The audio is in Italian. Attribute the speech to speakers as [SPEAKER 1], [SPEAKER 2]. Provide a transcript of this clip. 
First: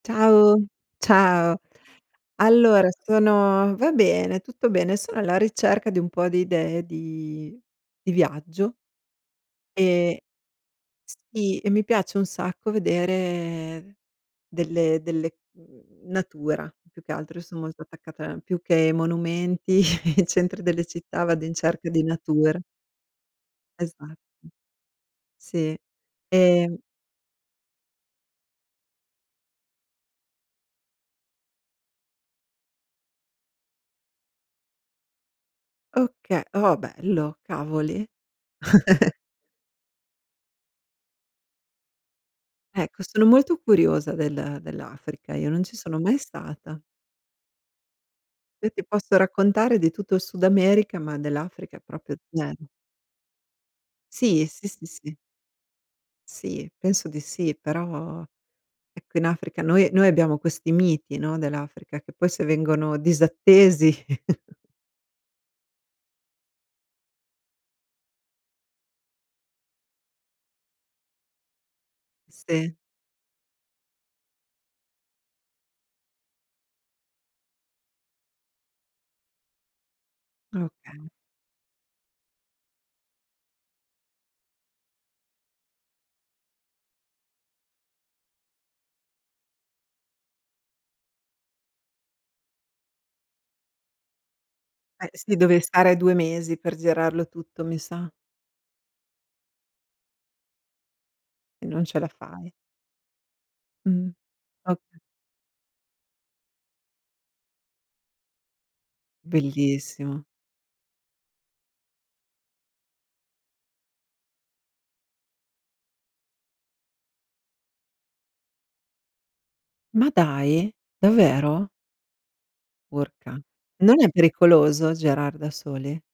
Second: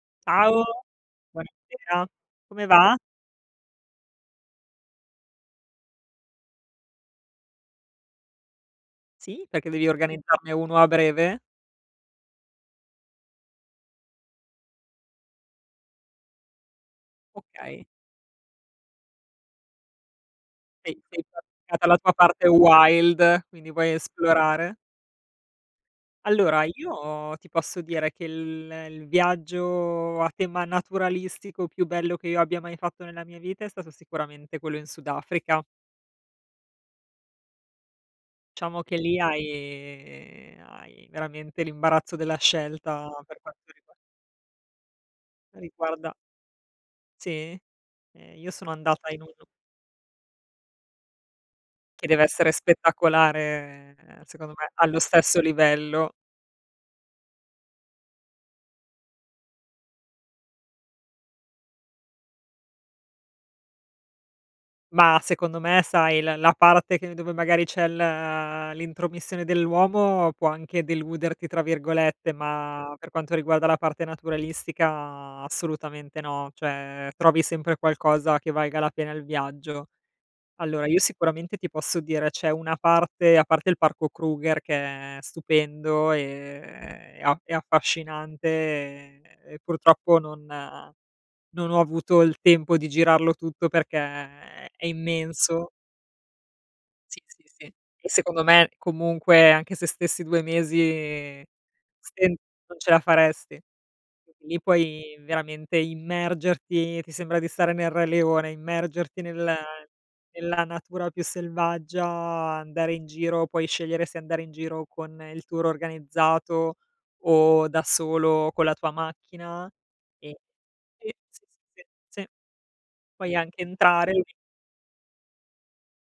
[SPEAKER 1] Ciao,
[SPEAKER 2] Ciao. Ciao.
[SPEAKER 1] buonasera. Come
[SPEAKER 2] Allora
[SPEAKER 1] va?
[SPEAKER 2] sono va bene, tutto bene. Sono alla ricerca di un po' di idee di di viaggio
[SPEAKER 1] Sì, perché devi
[SPEAKER 2] e
[SPEAKER 1] organizzarne uno a breve?
[SPEAKER 2] sì, e mi piace un sacco vedere delle delle mhmm, natura, più che altro io son molto
[SPEAKER 1] Okay.
[SPEAKER 2] attaccata più che ai monumenti, i centri delle
[SPEAKER 1] Sei
[SPEAKER 2] città, vado in
[SPEAKER 1] [unintelligible]
[SPEAKER 2] cerca
[SPEAKER 1] dalla
[SPEAKER 2] di
[SPEAKER 1] tua parte
[SPEAKER 2] natura.
[SPEAKER 1] wild, quindi vuoi
[SPEAKER 2] Esatto.
[SPEAKER 1] esplorare?
[SPEAKER 2] Sì.
[SPEAKER 1] Allora
[SPEAKER 2] Ehm
[SPEAKER 1] io ti posso dire che il il viaggio a tema naturalistico più bello che io abbia mai fatto nella mia vita è stato sicuramente quello in Sud Africa.
[SPEAKER 2] Okay, oh bello, cavoli.
[SPEAKER 1] Diciamo che lì hai hai veramente l'imbarazzo della
[SPEAKER 2] Ecco
[SPEAKER 1] scelta
[SPEAKER 2] sono
[SPEAKER 1] per
[SPEAKER 2] molto
[SPEAKER 1] quanto riguar
[SPEAKER 2] curiosa del dell'Africa, io non ci sono
[SPEAKER 1] riguarda
[SPEAKER 2] mai stata.
[SPEAKER 1] Sì. Eh io
[SPEAKER 2] Io
[SPEAKER 1] sono
[SPEAKER 2] ti
[SPEAKER 1] andata
[SPEAKER 2] posso
[SPEAKER 1] in un
[SPEAKER 2] raccontare di tutto il Sud America, ma dell'Africa
[SPEAKER 1] Che
[SPEAKER 2] proprio
[SPEAKER 1] deve essere
[SPEAKER 2] 0.
[SPEAKER 1] spettacolare ehm,
[SPEAKER 2] Sì,
[SPEAKER 1] secondo
[SPEAKER 2] sì,
[SPEAKER 1] me,
[SPEAKER 2] sì,
[SPEAKER 1] allo
[SPEAKER 2] sì.
[SPEAKER 1] stesso livello.
[SPEAKER 2] Sì, penso di sì, però ecco in Africa noi noi abbiamo questi miti, no, dell'Africa, che poi se vengono disattesi.
[SPEAKER 1] Mah, secondo me sai, l la parte che dove magari c'è l uhm, l'intromissione dell'uomo può anche "deluderti" tra virgolette,
[SPEAKER 2] Sì.
[SPEAKER 1] ma per quanto riguarda la parte naturalistica assolutamente no, cioè trovi sempre qualcosa che valga la pena il viaggio. Allora io
[SPEAKER 2] Okay.
[SPEAKER 1] sicuramente ti posso dire: c'è una parte, a parte il parco Kruger che è stupendo, ehm, e a e affascinante e purtroppo non non ho avuto il tempo di girarlo tutto perché, ehm, è
[SPEAKER 2] Eh, sì, dovrei
[SPEAKER 1] immenso.
[SPEAKER 2] stare 2 mesi per
[SPEAKER 1] Sì,
[SPEAKER 2] girarlo
[SPEAKER 1] sì, sì.
[SPEAKER 2] tutto, mi
[SPEAKER 1] E
[SPEAKER 2] sa.
[SPEAKER 1] secondo me comunque anche se stessi 2 mesi
[SPEAKER 2] E non ce la
[SPEAKER 1] sen
[SPEAKER 2] fai.
[SPEAKER 1] non ce la faresti.
[SPEAKER 2] Mh,
[SPEAKER 1] Quindi lì
[SPEAKER 2] okay.
[SPEAKER 1] puoi veramente immergerti, ti sembra di stare nel Re leone, immergerti nella
[SPEAKER 2] Bellissimo.
[SPEAKER 1] nella natura più selvaggia, andare in giro, puoi scegliere se andare in giro con il tour organizzato o da solo con la tua macchina
[SPEAKER 2] Ma
[SPEAKER 1] e
[SPEAKER 2] dai,
[SPEAKER 1] eh, sì,
[SPEAKER 2] davvero?
[SPEAKER 1] sì, sì. Sì, puoi
[SPEAKER 2] Urca.
[SPEAKER 1] anche
[SPEAKER 2] Non è
[SPEAKER 1] entrare lì
[SPEAKER 2] pericoloso girar da soli?